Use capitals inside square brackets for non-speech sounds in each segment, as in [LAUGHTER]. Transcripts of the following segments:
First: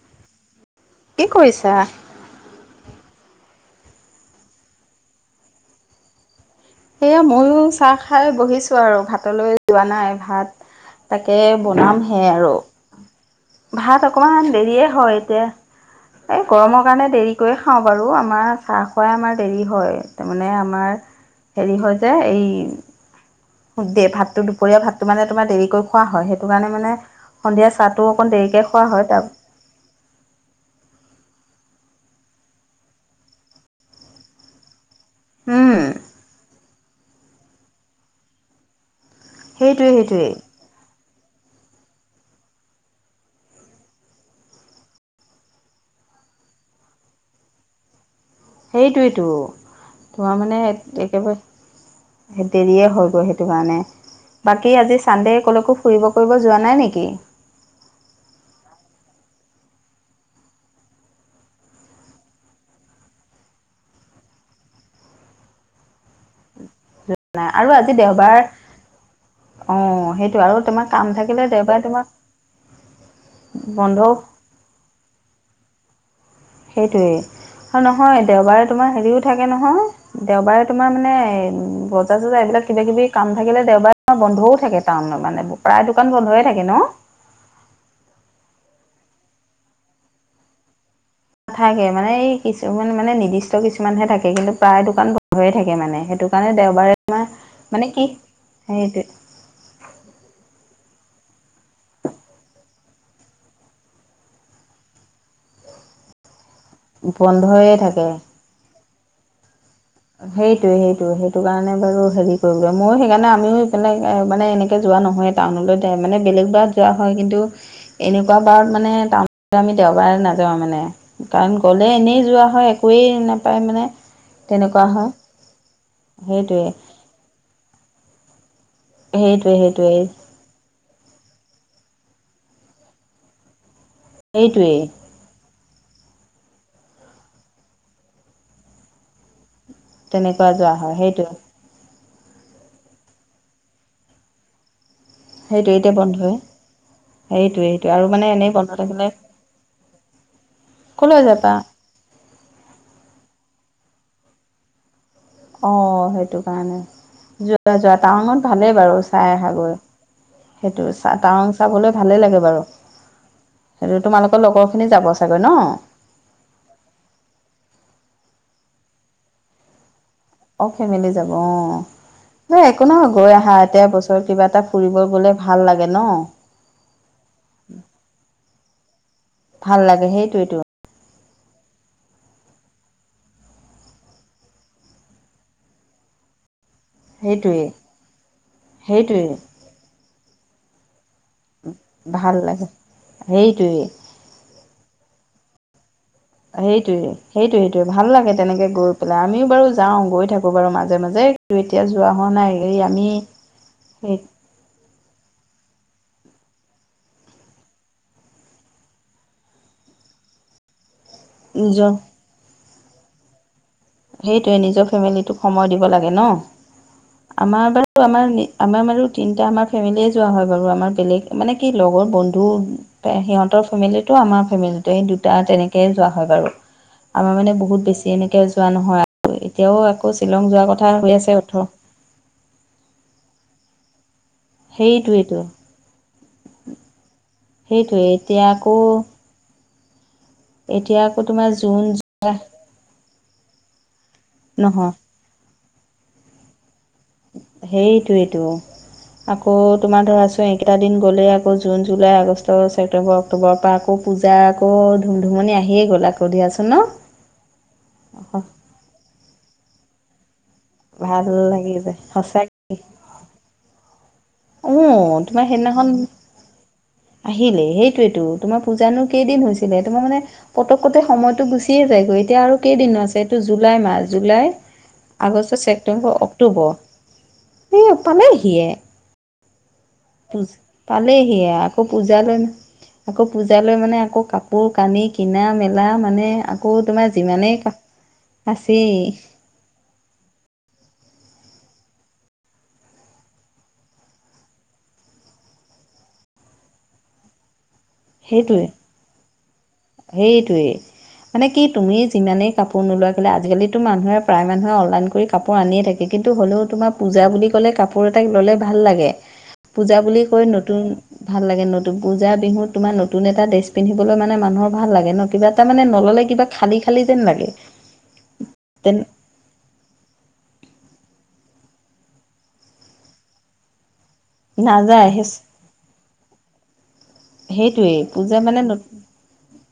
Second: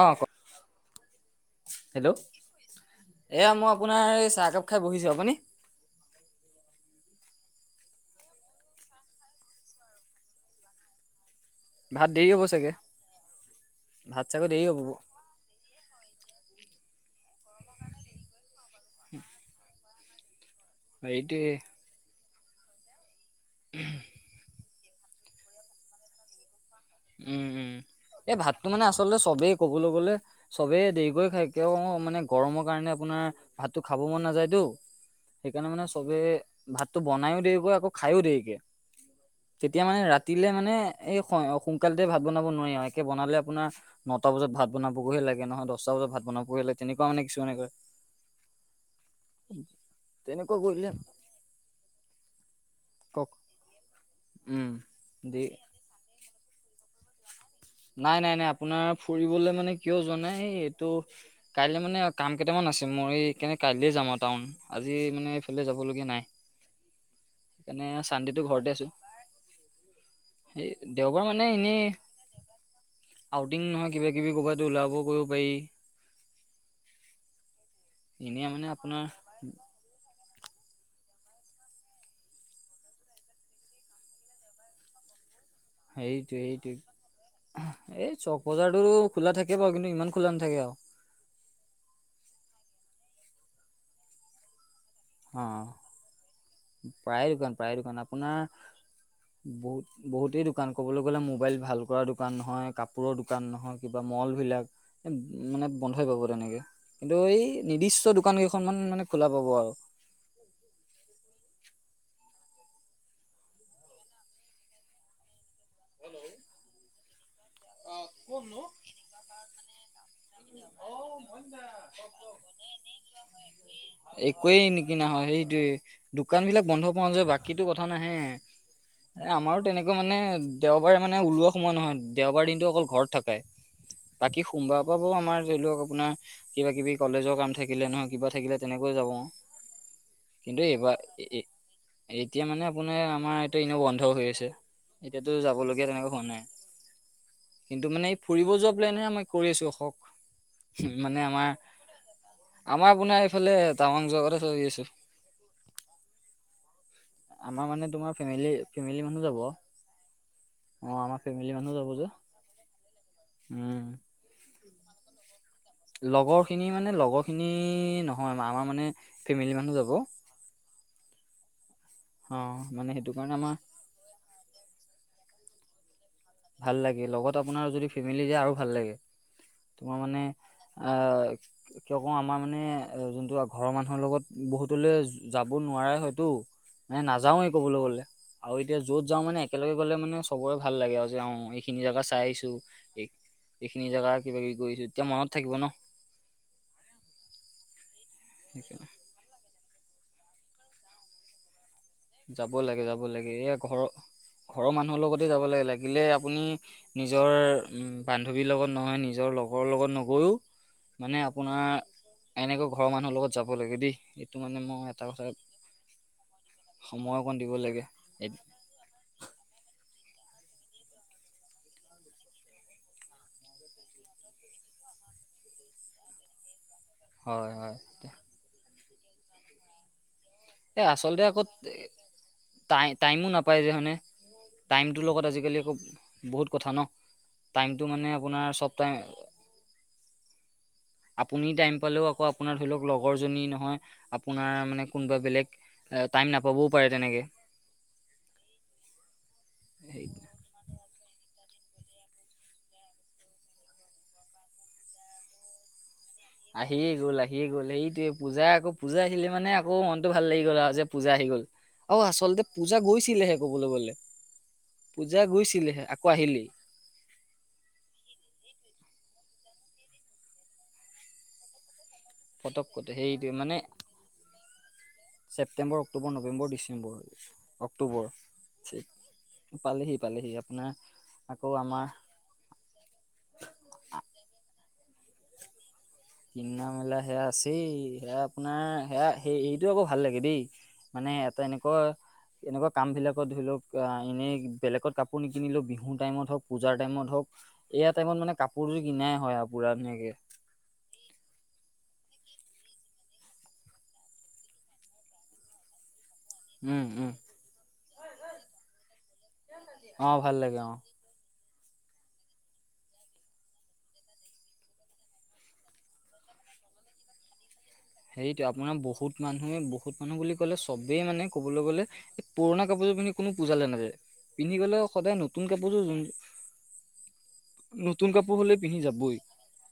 অ', কও কি কৰিছা? হেল্ল'? এয়া মই আপোনাৰ এই চাহকাপ খাই বহিছো। আপুনি? সেয়া ময়ো চাহ খাই বহিছো আৰু ভাতলৈ যোৱা নাই ভাত তাকে বনাম ভাত হে দেৰি হ'ব আৰু। চাগে ভাত অকমান চাগৈ দেৰি হ'ব দেৰিয়ে হয়, এতিয়া এই গৰমৰ কাৰণে দেৰি কৈ খাওঁ বাৰু আমাৰ চাহ খুৱাই আমাৰ দেৰি তাৰমানে আমাৰ সেইটোৱে হেৰী হয় যে এই দে ভাতটো দুপৰীয়া ভাতটো মানে তোমাৰ দেৰিকৈ খোৱা হয়, সেইটো কাৰণে মানে উম, সন্ধিয়া উম, চাহটো অকণ এই দেৰিকৈ ভাততটো খোৱা মানে হয় আচলতে তাৰ চবেই ক'বলৈ গ'লে চবেই দেৰিক খায় কিয় মানে গৰমৰ কাৰণে, আপোনাৰ ভাতটো খাব মন নাযায়তো। সেইকাৰণে উম, মানে চবে ভাতটো বনাইও দেৰিকৈ আকৌ খায়ও দেৰিকে। তেতিয়া সেইটোৱে মানে সেইটোৱে ৰাতিলে মানে এই সোনকালতে ভাত বনাব নোৱাৰি আৰু একে বনালে আপোনাৰ নটা বজাত ভাত বনাবগৈহে লাগে নহয় ল, দহটা বজাত ভাত বনাবই লাগে তেনেকুৱা মানে কিছুমানে কৰে। সেইটোৱেইটো, তোমাৰ মানে কৰিলে একেবাৰে দেৰিয়ে হৈ গৈ কওক সেইটো কাৰণে, উম বাকী আজি চানডে দি কলৈকো ফুৰিব কৰিব যোৱা নাই নেকি? নাই, নাই, নাই, আপোনাৰ ফুৰিবলৈ মানে কিয় জোৱা নাই এই এইটো কাইলৈ মানে কাম কেইটামান আছে মোৰ সেইকাৰণে কাইলে যাম আৰু টাউন আজি মানে এইফালে যাবলগীয়া নাই। [INAUDIBLE] আৰু সেইকাৰণে আজি দেওবাৰ চানডেটো ঘৰতে আছো অ', সেইটো আৰু সেই তোমাৰ কাম দেওবাৰ মানে থাকিলে এনেই দেওবাৰে তোমাৰ আউটিং নহয় কিবা কিবি ক'ৰবাতো ওলাব কৰিব পাৰি। সেইটোৱেই আৰু নহয় এনেই দেওবাৰে মানে তোমাৰ আপোনাৰ হেৰিও থাকে নহয়। দেওবাৰে তোমাৰ মানে বজাৰ-চজাৰ এইবিলাক কিবা কিবি কাম থাকিলে দেওবাৰে বন্ধও থাকে টাউনত মানে। প্ৰায় দোকান সেইটো বন্ধয়ে থাকে সেইটো ন? এই চক বজাৰতো খোলা থাকে বাৰু কিন্তু ইমান খোলা নাথাকে আৰু। নাথাকে মানে এই কিছুমান মানে নিৰ্দিষ্ট কিছুমানহে থাকে কিন্তু প্ৰায় দোকান অ বন্ধইে থাকে মানে, সেইটো কাৰণে দেওবাৰে তোমাৰ প্ৰায়ে দোকান প্ৰায়ে মানে দোকান কি আপোনাৰ সেইটোৱে। বহুত বহুতেই দোকান ক'বলৈ গ'লে মোবাইল ভাল কৰা দোকান নহয় কাপোৰৰ দোকান নহয় কিবা ম'লবিলাক মানে বন্ধই পাব তেনেকে কিন্তু এই বন্ধয়ে থাকে। নিৰ্দিষ্ট দোকান কেইখন মান মানে খোলা পাব আৰু। সেইটোয়ে সেইটো সেইটো কাৰণে, বাৰু হেৰি কৰিব ময়ো সেইকাৰণে আমিও এপিনে মানে এনে কে যোৱা নহয়, টাউনলৈ যায় মানে বেলেগ ব যোৱা হয়, কিন্তু এনেকুৱা বাৰত মানে টাউন আমি দেওবাৰে নাযাওঁ মানে। কাৰণ গ'লে এনেই যোৱা হয়, একোৱেই নাপায় মানে। একোৱেই নিকিনা হয়, সেইটো দোকান বিলাক সেইটোৱে বন্ধ পোৱা নাযায় বাকীতো কথা নাহে। এ সেইটোৱে আমাৰো তেনেকৈ সেইটোৱে মানে দেওবাৰে মানে ওলোৱা সময় নহয়, দেওবাৰ দিনটো অকল ঘৰত থাকেই বাকী সেইটোৱেই সোমবাৰৰ পৰা আমাৰ ধৰি লওক আপোনাৰ কিবা কিবি কলেজৰ কাম থাকিলে নহয় কিবা থাকিলে তেনেকৈ যাওঁ আৰু। তেনেকুৱা কিন্তু যোৱা হয় এইবাৰ সেইটোৱে এ-এতিয়া মানে আপোনাৰ আমাৰ এতিয়া এনেও বন্ধ হৈ আছে। এতিয়াতো সেইটোৱে যাবলগীয়া এতিয়া তেনেকুৱা হোৱা বন্ধই নাই সেইটোৱে সেইটোৱে কিন্তু আৰু মানে এই এনেই ফুৰিব বন্ধ যোৱা প্লেইনে থাকিলে আমি কৰি আছো ৰখক কলৈ মানে যাবা আমাৰ আমাৰ আপোনাৰ এইফালে টাৱাং যোৱা কথা ভাবি আছো অ সেইটো কাৰণে আমাৰ যোৱা মানে যোৱা তোমাৰ টাৱাংত ফেমিলি ভালেই ফেমিলি বাৰু মানুহ চাই যাব অ আহাগৈ সেইটো চা আমাৰ ফেমিলি টাৱং মানুহ যাব চাবলৈ যে ভালেই লাগে বাৰু উম সেইটো তোমালোকৰ লগৰখিনি যাব চাগৈ ন লগৰ খিনি মানে লগৰ খিনি নহয় আমাৰ মানে ফেমেলি মানুহ যাব অ ফেমেলি যাব অ এ একো মানে নহয় সেইটো গৈ কাৰণে আহা আমাৰ এতিয়া বস্ কিবা এটা ফুৰিব গলে ভাল লাগে ন ভাল লাগে লগত আপোনাৰ যদি ফেমেলি যায় আৰু ভাল লাগে ভাল তোমাৰ লাগে মানে সেইটোৱেতো আ কিয় কও আমাৰ মানে যোনটো ঘৰৰ মানুহৰ লগত বহুতলে যাব নোৱাৰে হয়তো মানে নাযাওৱেই সেইটোৱে ক'বলে গ'লে আৰু এতিয়া য'ত যাওঁ সেইটোৱে মানে একেলগে গ'লে মানে চবৰে ভাল লাগে আৰু যে অ এইখিনি জেগা চাই ভাল আছো লাগে। এই সেইটোৱে এইখিনি জেগা কিবা কিবি কৰিছো এতিয়া মনত থাকিব ন সেইটোৱে সেইটো সেইটো ভাল লাগে তেনেকে গৈ পেলাই আমিও বাৰু যাওঁ গৈ থাকোঁ বাৰু মাজে মাজে এতিয়া যোৱা হোৱা যাব নাই হে লাগে যাব আমি লাগে এয়া ঘৰৰ সেই ঘৰৰ মানুহৰ লগতে যাব লাগে লাগিলে আপুনি নিজৰ উম বান্ধৱীৰ লগত নহয় নিজৰ লগৰ লগত নগৈও মানে আপ আপোনাৰ নিজৰ এনেকৈ ঘৰৰ মানুহৰ লগত যাব লাগে দেই এইটো সেইটোৱে মানে মই নিজৰ এটা কথা ফেমিলিটোক সময় দিব লাগে ন সময় অকণ দিব আমাৰ লাগে বাৰু আমাৰ এই- নি আমাৰ বাৰু তিনিটা আমাৰ ফেমেলিয়ে যোৱা হয় বাৰু আমাৰ বেলেগ মানে কি লগৰ বন্ধু সিহঁতৰ ফেমেলিটো আমাৰ ফেমেলিটো এই দুটা তেনেকেই যোৱা হয় বাৰু আমাৰ হয় মানে হয় বহুত বেছি এনেকে যোৱা নহয় আৰু এতিয়াও আকৌ শ্বিলং যোৱা এ আচলতে আকৌ টাই টাইমো নাপায় যে হয়নে টাইমটোৰ লগত সেইটোৱেইটো আজিকালি আক বহুত কথা ন টাইমটো সেইটোৱে মানে এতিয়া আপোনাৰ আকৌ চব টাইম [UNINTELLIGIBLE] এতিয়া আকৌ তোমাৰ আপুনি টাইম জুন পালেও আকৌ আপোনাৰ ধৰি লওক লগৰ জনী নহয় আপোনাৰ মানে নহয় কোনোবা বেলেগ এ টাইম নাপাবও পাৰে তেনেকে সেইটোৱেটো আকৌ সেই তোমাৰ ধৰাছোন এই কেইটা দিন গ'লে আক জুন জুলাই আগষ্ট ছেপ্টেম্বৰ অক্টোবৰৰ পৰা আকৌ পূজা আকৌ ধুমধুমনি আহিয়ে গ'ল আক- আহিয়ে গ'ল আহিয়ে গ'ল সেইটোয়ে পূজা আকৌ পূজা আহিলে মানে আকৌ মনতো ভাল লাগি গ'ল আৰু যে পূজা আহি ভাল গ'ল লাগি অ যায় আচলতে সঁচাক পূজা গৈছিলেহে কবলৈ গলে অ পূজা তোমাৰ গৈছিলেহে সেইদিনাখন আকৌ আহিলেই আহিলেই সেইটোৱেতো তোমাৰ পূজানো কেইদিন হৈছিলে তোমাৰ মানে পটককতে সময়তটো গুচিয়ে যায়গৈ এতিয়া আৰু পতককতে কেইদিনো আছে সেইটোৱে এইটো মানে জুলাই মাহ July August October September November October December সে পালেহিয়ে পালে হি পালে হি পালেহি আকৌ পূজালে নো আকৌ পূজা লৈ মানে আকৌ কাপোৰ কানি কিনা মেলা খুলা মানে কিনা আকৌ মেলা তোমাৰ সেয়া যিমানেই আছেই সেয়া আপোনাৰ আছেই সেয়া সেই এই টো আকৌ ভাল লাগে দেই মানে এটা এনেকুৱা এনেকুৱা কামবিলাকত ধৰি লওক, এনেই বেলেগত কাপোৰ নিকিনিলেও বিহুৰ টাইমত হওক পূজাৰ টাইমত হওক। এয়া টাইমত মানে সেইটোৱে কাপোৰযোৰ কিনাই হয় আৰু পুৰা ধুনীয়াকে। সেইটোৱেই। মানে কি তুমি যিমানেই কাপোৰ নোলোৱা কেলে আজিকালিতো মানুহে প্ৰায় মানুহে অনলাইন কৰি কাপোৰ আনিয়ে থাকে। কিন্তু হ'লেও উম তোমাৰ উম পূজা বুলি ক'লে কাপোৰ এটা ল'লে ভাল লাগে। পূজা অ বুলি ভাল কৈ লাগে অ নতুন ভাল লাগে, নতুন পূজা-বিহুত তোমাৰ নতুন এটা ড্ৰেছ পিন্ধিবলৈ মানে মানুহৰ ভাল লাগে ন, কিবা এটা মানে নল'লে কিবা খালি খালি যেন লাগে। সেইটোৱে আপোনাৰ তেন বহুত মানুহে বহুত মানুহ বুলি ক'লে চবেই মানে ক'বলৈ গ'লে। পুৰণা কাপোৰযোৰ পিন্ধি কোনো পূজাল লৈ নাযায়। পিন্ধি গলে নাযায় সদায় সেই নতুন কাপোৰ যোৰ সেইটোৱেই নতুন পূজা কাপোৰ হ'লে মানে পিন্ধি যাবই।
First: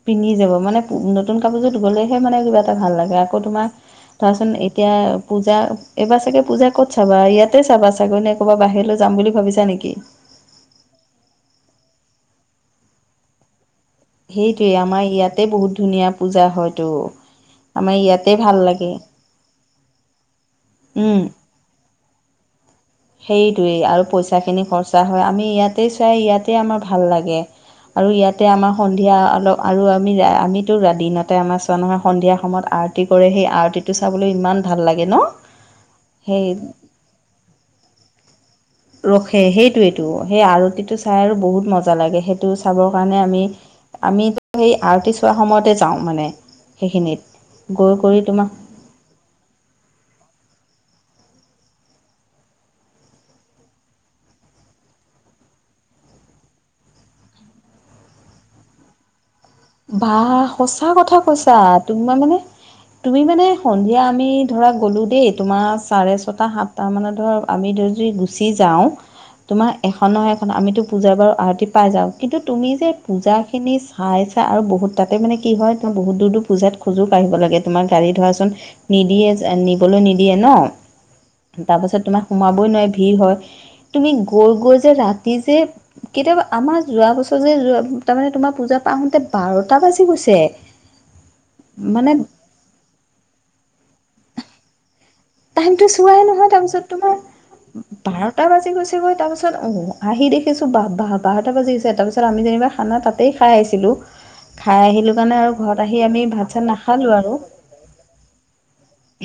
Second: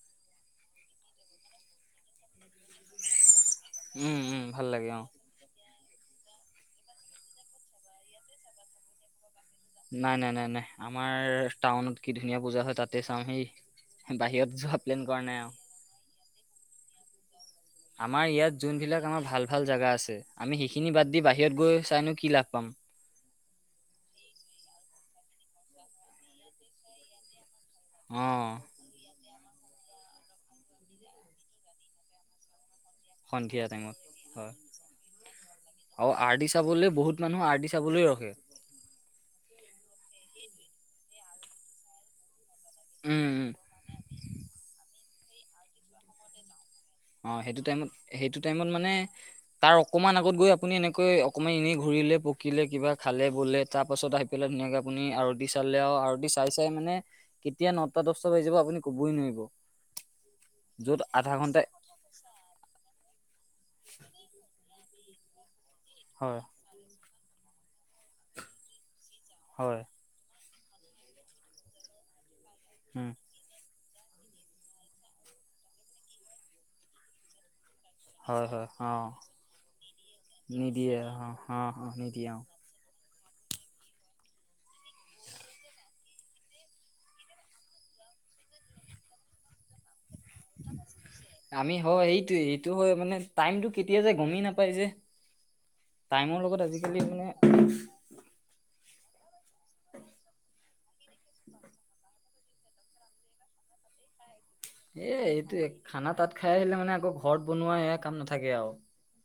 পিন্ধি যাব মানে নতুন কাপোৰযোৰত গ'লেহে মানে কিবা এটা ভাল লাগে, আকৌ তোমাৰ উম, উম, ধৰাচোন ভাল লাগে এতিয়া অ'। পূজা, এইবাৰ চাগে পূজা ক'ত চাবা? ইয়াতে চাবা চাগৈ নে, ক'ৰবা বাহিৰলৈ যাম বুলি ভাবিছা নেকি। নাই নাই নাই নাই আমাৰ টাউনত কি ধুনীয়া পূজা হয় তাতে চাম। সেই সেইটোৱে আমাৰ ইয়াতে বহুত ধুনীয়া পূজা হয়তো আমাৰ ইয়াতে ইয়াত ভাল লাগে। যোনবিলাক আমাৰ ভাল ভাল জাগা আছে, আমি সেইখিনি বাদ দি উম বাহিৰত গৈ চাইনো কি লাভ পাম। সেইটোৱেই আৰু পইচাখিনি খৰচা হয়, আমি ইয়াতেই চাই ইয়াতেই আমাৰ ভাল লাগে। আৰু ইয়াতে অ', আমাৰ সন্ধিয়া অলপ আৰু আমি আমিতো ৰাতি দিনতে আমাৰ চোৱা নহয় সন্ধিয়া সময়ত আ আৰটি কৰে সেই সন্ধিয়া টাইমত আৰটিটো চাবলৈ হয়। ইমান ভাল লাগে ন। আৰু আৰ ডি সেই চাবলৈ বহুত মানুহ আৰটি চাবলৈ ৰখে। ৰখে, সেইটোৱেইটো সেই আৰতিটো চাই আৰু বহুত মজা লাগে। সেই টো চাবৰ কাৰণে উম, আমি উম। আম সেই আৰতি হোৱাৰ সময়তে যাওঁ মানে। সেইখিনিত অ' সেইটো টাইমত গৈ কৰি সেইটো তোমাক টাইমত মানে তাৰ অকমান আগত গৈ আপুনি এনেকৈ অকমান এনেই ঘূৰিলে পকিলে কিবা খালে বলে তাৰ পাছত আহি পেলাই ধুনীয়াকে আপুনি আৰতি চালে আৰু আৰতি চাই চাই মানে কেতিয়া নটা-দহটা বাজি যাব আপুনি কবই নোৱাৰিব। বা সঁচা য'ত কথা আধা কৈছা। ঘন্টা তোমাৰ মানে তুমি মানে সন্ধিয়া আমি ধৰা গলো দেই, তোমাৰ চাৰে হয় ছটা, সাতটা মানত ধৰ আমি যদি গুচি যাওঁ। তোমাৰ হয় এখন নহয়, এখন আমিতো পূজাৰ বাৰু আৰতি পাই যাওঁ। কিন্তু তুমি যে উম পূজাখিনি চাই আৰু বহুত তাতে মানে কি হয়, তো বহু দৰ দূৰ পূজাত খোজোঁ কঢ়িব লাগে। তোমাৰ গাড়ী হয় ধৰাচোন হয় অ নিদিয়ে নিবলৈ নিদিয়ে ন। নিদিয়ে অ অ তাৰ অ পাছত তোমাৰ নিদিয়ে অ সোমাবই নোৱাৰি ভিৰ হয়। তুমি গৈ গৈ যে ৰাতি যে কেতিয়াবা আমাৰ যোৱা বছৰ যে যোৱা তাৰমানে তোমাৰ পূজা পা আহোতে বাৰত টা বাজি গৈছে। আমি হয় মানে, সেইটোৱে সেইটো হয় মানে টাইমটো কেতিয়া যায় গমেই নাপাই যে। টাইমটো চোৱাই টাইমৰ নহয় লগত তাৰপিছত আজিকালি মানে তোমাৰ বাৰটা বাজি গৈছে গৈ, তাৰপিছত আহ আহি দেখিছো বাৰটা বাজি গৈছে তাৰপিছত আমি আমি যেনিবা খানা তাতেই খাই আহিছিলো। খাই এ আহিলোঁ কাৰণে আৰু এইটোৱে ঘৰত আহি আমি ভাত-চাত নাখালোঁ আৰু। কোনোৱাই এয়া কাম নাথাকে আও।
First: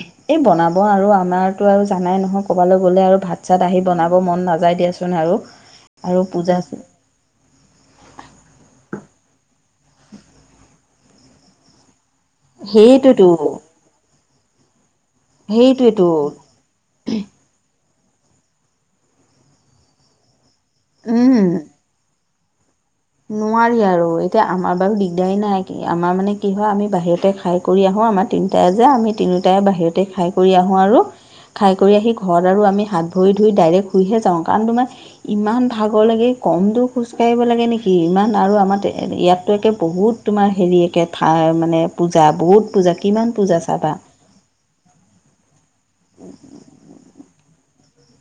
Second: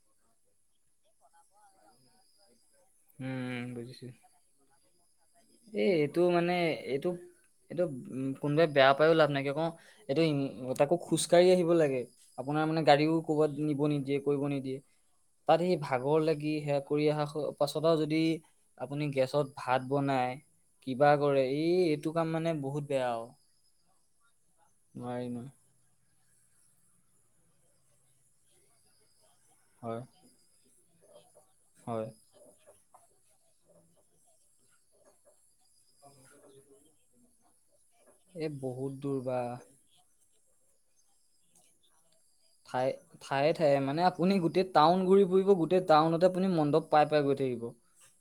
এই বনাব আৰু আমাৰতো আৰু জানাই নহয়। ক'বালৈ গ'লে আৰু উম ভাত-চাত আহি বুজিছো বনাব মন নাযায় দিয়াচোন আৰু। এ এইটো আৰু মানে পূজা এইটো এইটো উ কোনোবাই বেয়া পায়ো লাভ নাই। কিয় কও এইটো তাকো খোজকাঢ়ি আহিব লাগে। আপোনাৰ মানে গাড়ীও ক'ৰবাত সেইটোতো নিব নিদিয়ে কৰিব নিদিয়ে তাত সেই সেইটোৱেতো ভাগৰ লাগি সে কৰি অহা পাছত যদি আপুনি গেছত ভাত বনাই কিবা কৰে উম ই, এই এইটো কাম মানে বহুত বেয়া আৰু নোৱাৰি আৰু এতিয়া আমাৰ বাৰু নোৱাৰি দিগদাৰ নোৱাৰি নাই। কি আমাৰ মানে কি হয় আমি বাহিৰতে খাই কৰি আহোঁ আমাৰ তিনিটাই যে আমি তিনি টাই হয় বাহিৰতে খাই কৰি আহোঁ আৰু। খাই কৰি হয় আহি ঘৰত আৰু আমি হাত ভৰি ধুই ডাইৰেক্ট শুইহে যাওঁ কাৰণ তোমাৰ ইমান ভাগৰ লাগে কম দূৰ খোজ কাঢ়িব লাগে নেকি। ইমান এই আৰু আমাৰ বহুত দূৰ বা ইয়াততো একে বহুত তোমাৰ হেৰি একে ঠাই মানে পূজা বহুত ঠাই পূজা কিমান ঠায়ে পূজা ঠায়ে চাবা? মানে আপুনি গোটেই টাউন ঘূৰি ফুৰিব গোটেই টাউনতে আপুনি মণ্ডপ পাই পাই গৈ থাকিব।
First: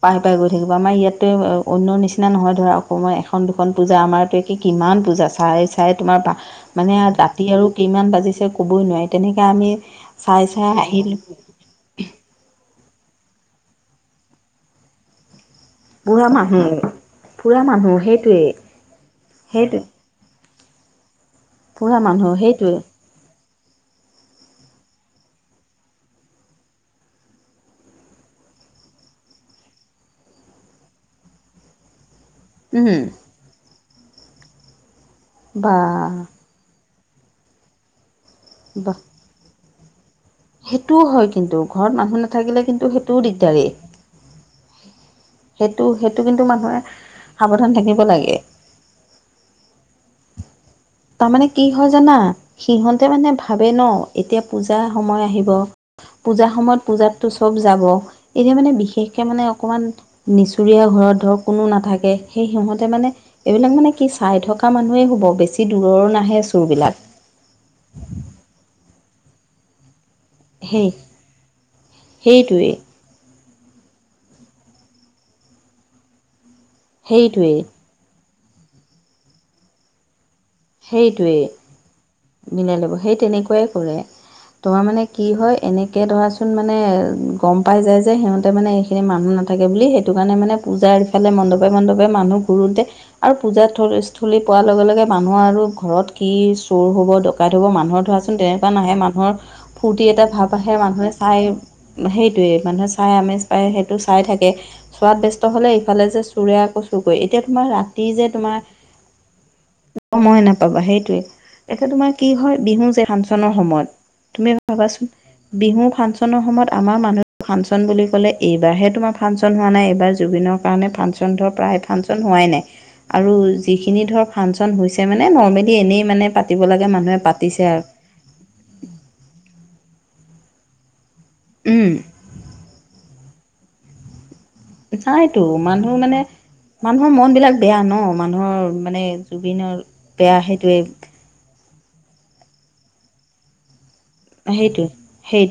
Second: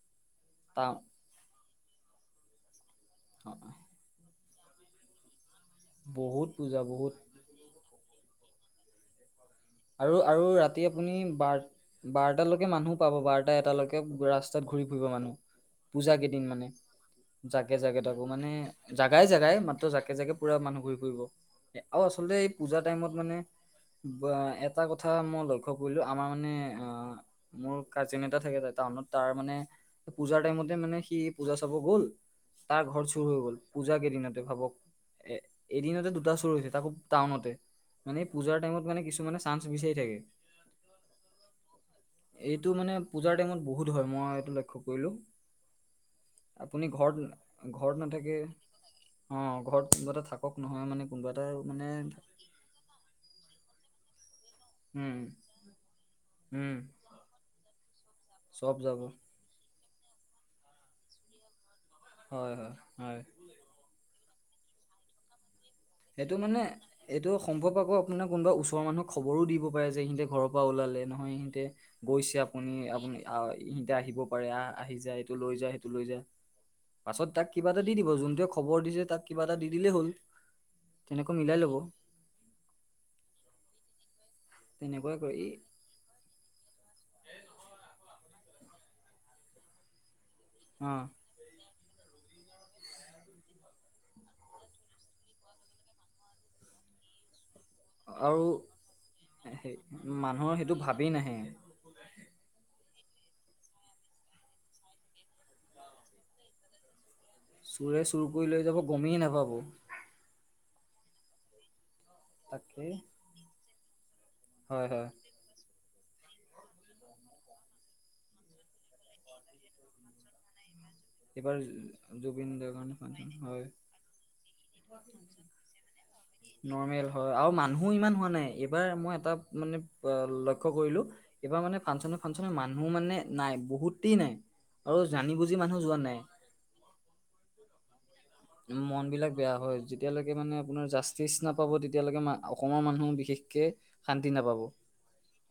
পাই পাই গৈ থাকিব। আমাৰ টাউন ইয়াতে অন্য নিচিনা নহয় ধৰা অসমৰ এখন দুখন পূজা আমাৰ কিমান পূজা চাই চাই তোমাৰ পা বহুত পূজা মানে দাঁ বহুত ৰাতি আৰু কিমান বাজিছে ক'বই নোৱাৰি তেনেকে আমি আৰু আৰু চাই চাই ৰাতি আপুনি আহিলো বাৰ বাৰটালৈকে মানুহ পাব বাৰটা এটালৈকে ৰাস্তাত ঘূৰি ফুৰিব মানুহ। পূজা বুঢ়া কেইদিন মানুহ মানে বুঢ়া জাকে মানুহ জাকে তাকো সেইটোৱে মানে জাগাই জাগাই সেইটোৱে মাত্ৰ জাক জাকে জাকে পুৰা মানুহ ঘূৰি ফুৰিব বুঢ়া আৰু মানুহ আচলতে এই সেইটোৱে পূজা টাইমত মানে বা এটা কথা মই লক্ষ্য কৰিলোঁ। আমাৰ মানে আহ মোৰ কাজীন এটা থাকে টাউনত তাৰ মানে পূজাৰ টাইমতে মানে সি পূজা চাব গ'ল তাৰ উম ঘৰত চুৰ হৈ গ'ল পূজা কেইদিনতে ভাবক। এ বা এদিনতে দুটা চুৰ হৈছে তাকো টাউনতে মানে, পূজাৰ টাইমত বাহ মানে কিছুমানে চান্স বিছাৰি থাকে। সেইটোও হয় কিন্তু ঘৰত মানুহ নাথাকিলে এইটো কিন্তু মানে, সেইটোও পূজাৰ টাইমত দিগদাৰেই বহুত হয় মই এইটো লক্ষ্য কৰিলোঁ। সেইটো সেইটো কিন্তু মানুহে আপুনি ঘৰত সাৱধান ঘৰত থাকিব লাগে নাথাকে? অ', ঘৰত কনোবা এটা থাকক নহয় মানে কোনোবা এটা তাৰমানে কি মানে হয় জানা সিহঁতে মানে ভাবে ন' এতিয়া পূজা উম সময় আহিব, পূজাৰ উম সময়ত পূজাততো চব যাব। এতিয়া মানে চব যাব বিশেষকৈ মানে অকণমান নিচুৰীয়া ঘৰত ধৰক কোনো নাথাকে সেই হয় হয় সিহঁতে মানে হয় এইবিলাক মানে কি চাই থকা মানুহেই হ'ব বেছি। দূৰৰ সেইটো নাহে মানে চোৰবিলাক এইটো সম্ভৱ আকৌ আপোনাৰ কোনোবা ওচৰৰ মানুহক খবৰো দিব পাৰে যে সিহঁতে ঘৰৰ পৰা সেই ওলালে নহয় সিহঁতে গৈছে আপুনি সেইটোৱেই আপুনি আহ ইহতে আহিব পাৰে আহ আহি যায় এইটো লৈ যায় সেইটো লৈ যায় পাছত তাক সেইটোৱেই কিবা এটা দি দিব যোনটোৱে খবৰ দিছে তাক কিবা এটা দি দিলেই হ'ল। তেনেকৈ সেইটোৱেই মিলাই ল'ব মিলাই লব সেই তেনেকুৱাই কৰে। তোমাৰ মানে তেনেকুৱাই কি কৰি হয় এনেকে ধৰাছোন মানে, গম পাই যায় যে সিহঁতে মানে এইখিনি মানুহ নাথাকে বুলি সেইটো কাৰণে মানে অ পূজাৰ ইফালে মণ্ডপে মণ্ডপে মানুহ ঘুৰুতে, আৰু পূজাস্থলী পোৱাৰ লগে লগে মা মানুহ আৰু ঘৰত কি চোৰ হ'ব ডকাইত হ'ব মানুহ মানুহৰ ধৰাচোন আৰু তেনেকুৱা নাহে মানুহৰ সেই ফূৰ্তি এটা মানুহৰ ভাৱ সেইটো আহে ভাবেই মানুহে নাহে চাই। সেইটোৱেই মানুহে চাই আমেজ পায় সেইটো চাই থাকে। চোৱাত বেস্ত হ'লে এইফালে যে চোৰে আকৌ চুৰ কৰে এতিয়া তোমাৰ চোৰে ৰাতি চুৰ যে কৰি লৈ তোমাৰ যাব গমেই নাপাব। সময় নাপাবা সেইটোৱে। এতিয়া তোমাৰ কি হয় তাকে বিহু যে ফাংচনৰ সময়ত তুমি হয় ভাবাচোন হয় বিহু ফাংচনৰ সময়ত আমাৰ মানুহে ফাংচন বুলি ক'লে এইবাৰহে তোমাৰ ফাংচন হোৱা নাই এইবাৰ জুবিনৰ কাৰণে ফাংচন বন্ধৰ এইবাৰ পৰাই সেই ফাংচন হোৱাই জুবিন নাই দাৰ কাৰণে ফাংচন আৰু হয় যিখিনি ধৰ ফাংচন হৈছে মানে নৰ্মেলি এনেই মানে পাতিব লাগে নৰ্মেল মানুহে হয় আৰু পাতিছে মানুহো ইমান হোৱা নাই এইবাৰ মই এটা মানে লক্ষ্য কৰিলোঁ এইবাৰ মানে উম ফাংচনে ফাংচনে মানুহ মানে নাই বহুতেই নাই। আৰু জানি নাইতো, বুজি মানুহ যোৱা মানে নাই মানুহৰ মনবিলাক বেয়া ন মানুহৰ মানে মন জুবিনৰ বেয়া সেইটোৱে জাষ্টিছ নাপাব তেতিয়ালৈকে অসমৰ মানুহো বিশেষকে শান্তি নাপাব সেইটোৱে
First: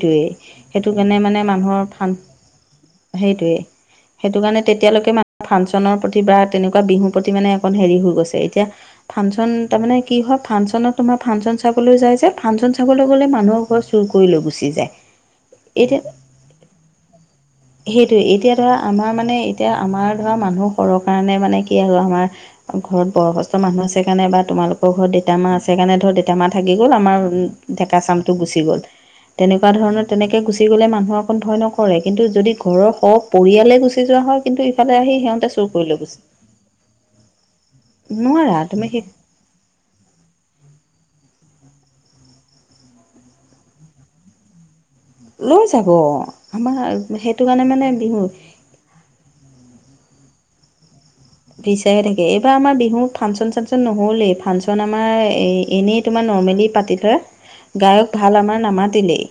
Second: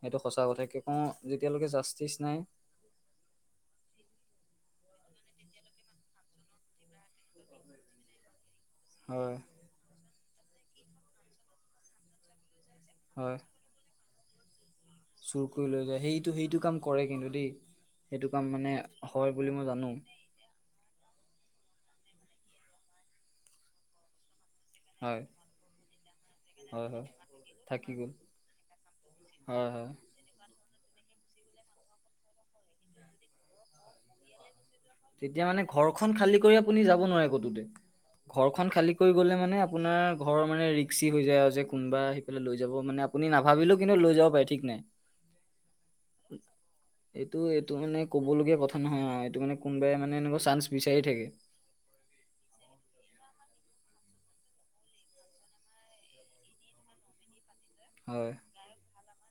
সেইটো সঁচা কথা কি সেইটো কওঁ কাৰণে মানে যেতিয়ালৈকে মানুহৰ জাষ্টিছ ফান নাই সেইটোৱেই সেইটো কাৰণে তেতিয়ালৈকে ফাংচনৰ প্ৰতি বা তেনেকুৱা বিহুৰ প্ৰতি মানে এখন হেৰি হৈ গৈছে এতিয়া হয় ফাংচন তাৰমানে কি হয় ফাংচনত তোমাৰ ফাংচন চাবলৈ যায় যে ফাংচন চাবলৈ গ'লে হয় মানুহক চুৰ কৰি লৈ গুচি যায়। চুৰ কৰি লৈ যায় এতিয়া সেইটো সেইটো কাম কৰে কিন্তু দেই সেইটোৱে সেইটো কাম এতিয়া ধৰা মানে আমাৰ মানে হয় বুলি মই এতিয়া জানোঁ। আমাৰ ধৰা মানুহ সৰহ কাৰণে মানে কি আৰু আমাৰ ঘৰত বয়সস্থ মানুহ আছে কাৰণে বা তোমাৰ মোৰ ঘৰত হয় দেউতা‌ মা আছে কাৰণে ধৰ দেউতা মা থাকি হয় গ'ল হয় আমাৰ থাকি ডেকা গ'ল চাম টো গুচি গ'ল হয় তেনেকুৱা হয় ধৰণৰ তেনেকৈ গুচি গ'লে মানুহ অকণ ভয় নকৰে কিন্তু যদি ঘৰৰ স পৰিয়ালে গুচি যোৱা হয়, কিন্তু ইফালে আহি তেতিয়া সিহঁতে মানে চুৰ কৰি লৈ ঘৰখন গৈছে খালী কৰি আপুনি যাব নোৱাৰে কতোতে নোৱাৰা ঘৰখন তুমি খালী সেই কৰি গ'লে মানে আপোনাৰ ঘৰ মানে ৰিক্সি হৈ যায় যে কোনোবা সেইফালে লৈ যাব মানে আপুনি নাভাবিলেও কিন্তু লৈ যাব পাৰে। ঠিক আনে [UNINTELLIGIBLE] লৈ যাব আমাৰ এইটো সেইটো কাৰণে এইটো মানে বিহুত ক'বলগীয়া কথা নহয় এইটো মানে কোনবাই মানে এনেকুৱা চান্স বিচাৰি থাকে। বিচাৰি থাকে এইবাৰ আমাৰ বিহুত ফাংচন চাংচন নহ'লেই ফাংচন আমাৰ এ এনেই তোমাৰ নৰ্মেলি পাতে ধৰা [UNINTELLIGIBLE] [INAUDIBLE] গায়ক ভাল আমাৰ নামাতিলেই,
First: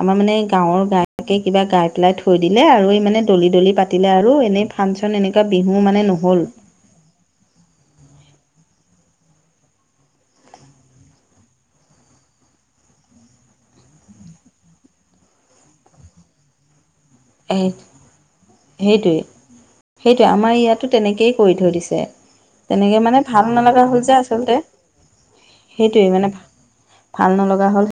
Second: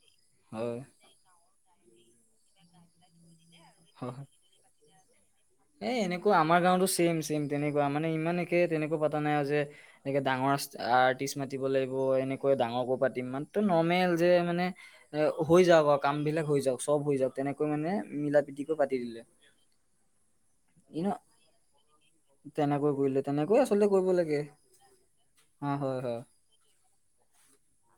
আমাৰ মানে হয় গাঁৱৰ তাকে কিবা গাই পেলাই থৈ দিলে আৰু এই মানে দলি দলি পাতিলে হয় আৰু এনেই ফাংচন এনেকুৱা বিহু এ মানে এনেকুৱা নহ'ল আমাৰ গাঁওতো ছেম ছেম তেনেকুৱা মানে ইমান একে তেনেকুৱা পাতা নাই আৰু যে এনেকে ডাঙৰ আৰ্টিষ্ট মাতিব লাগিব, এনেকৈ ডাঙৰকো পাতিম মাত্ৰ নৰ্মেল যে মানে এ হৈ যাওক আৰু কাম বিলাক হৈ যাওক চব হৈ যাওক তেনেকৈ মানে মিলা প্ৰীতিকৈ পাতি দিলে। সেইটোৱেই আমাৰ ইয়াতো ইন তেনেকেই কৰি থৈ দিছে। তেনেকৈ কৰিলে মানে ভাল তেনেকৈ আচলতে নালাগা হ'ল কৰিব যে লাগে আচলতে অ হয় সেইটোৱেই হয় মানে ভাল নলগা হ'ল।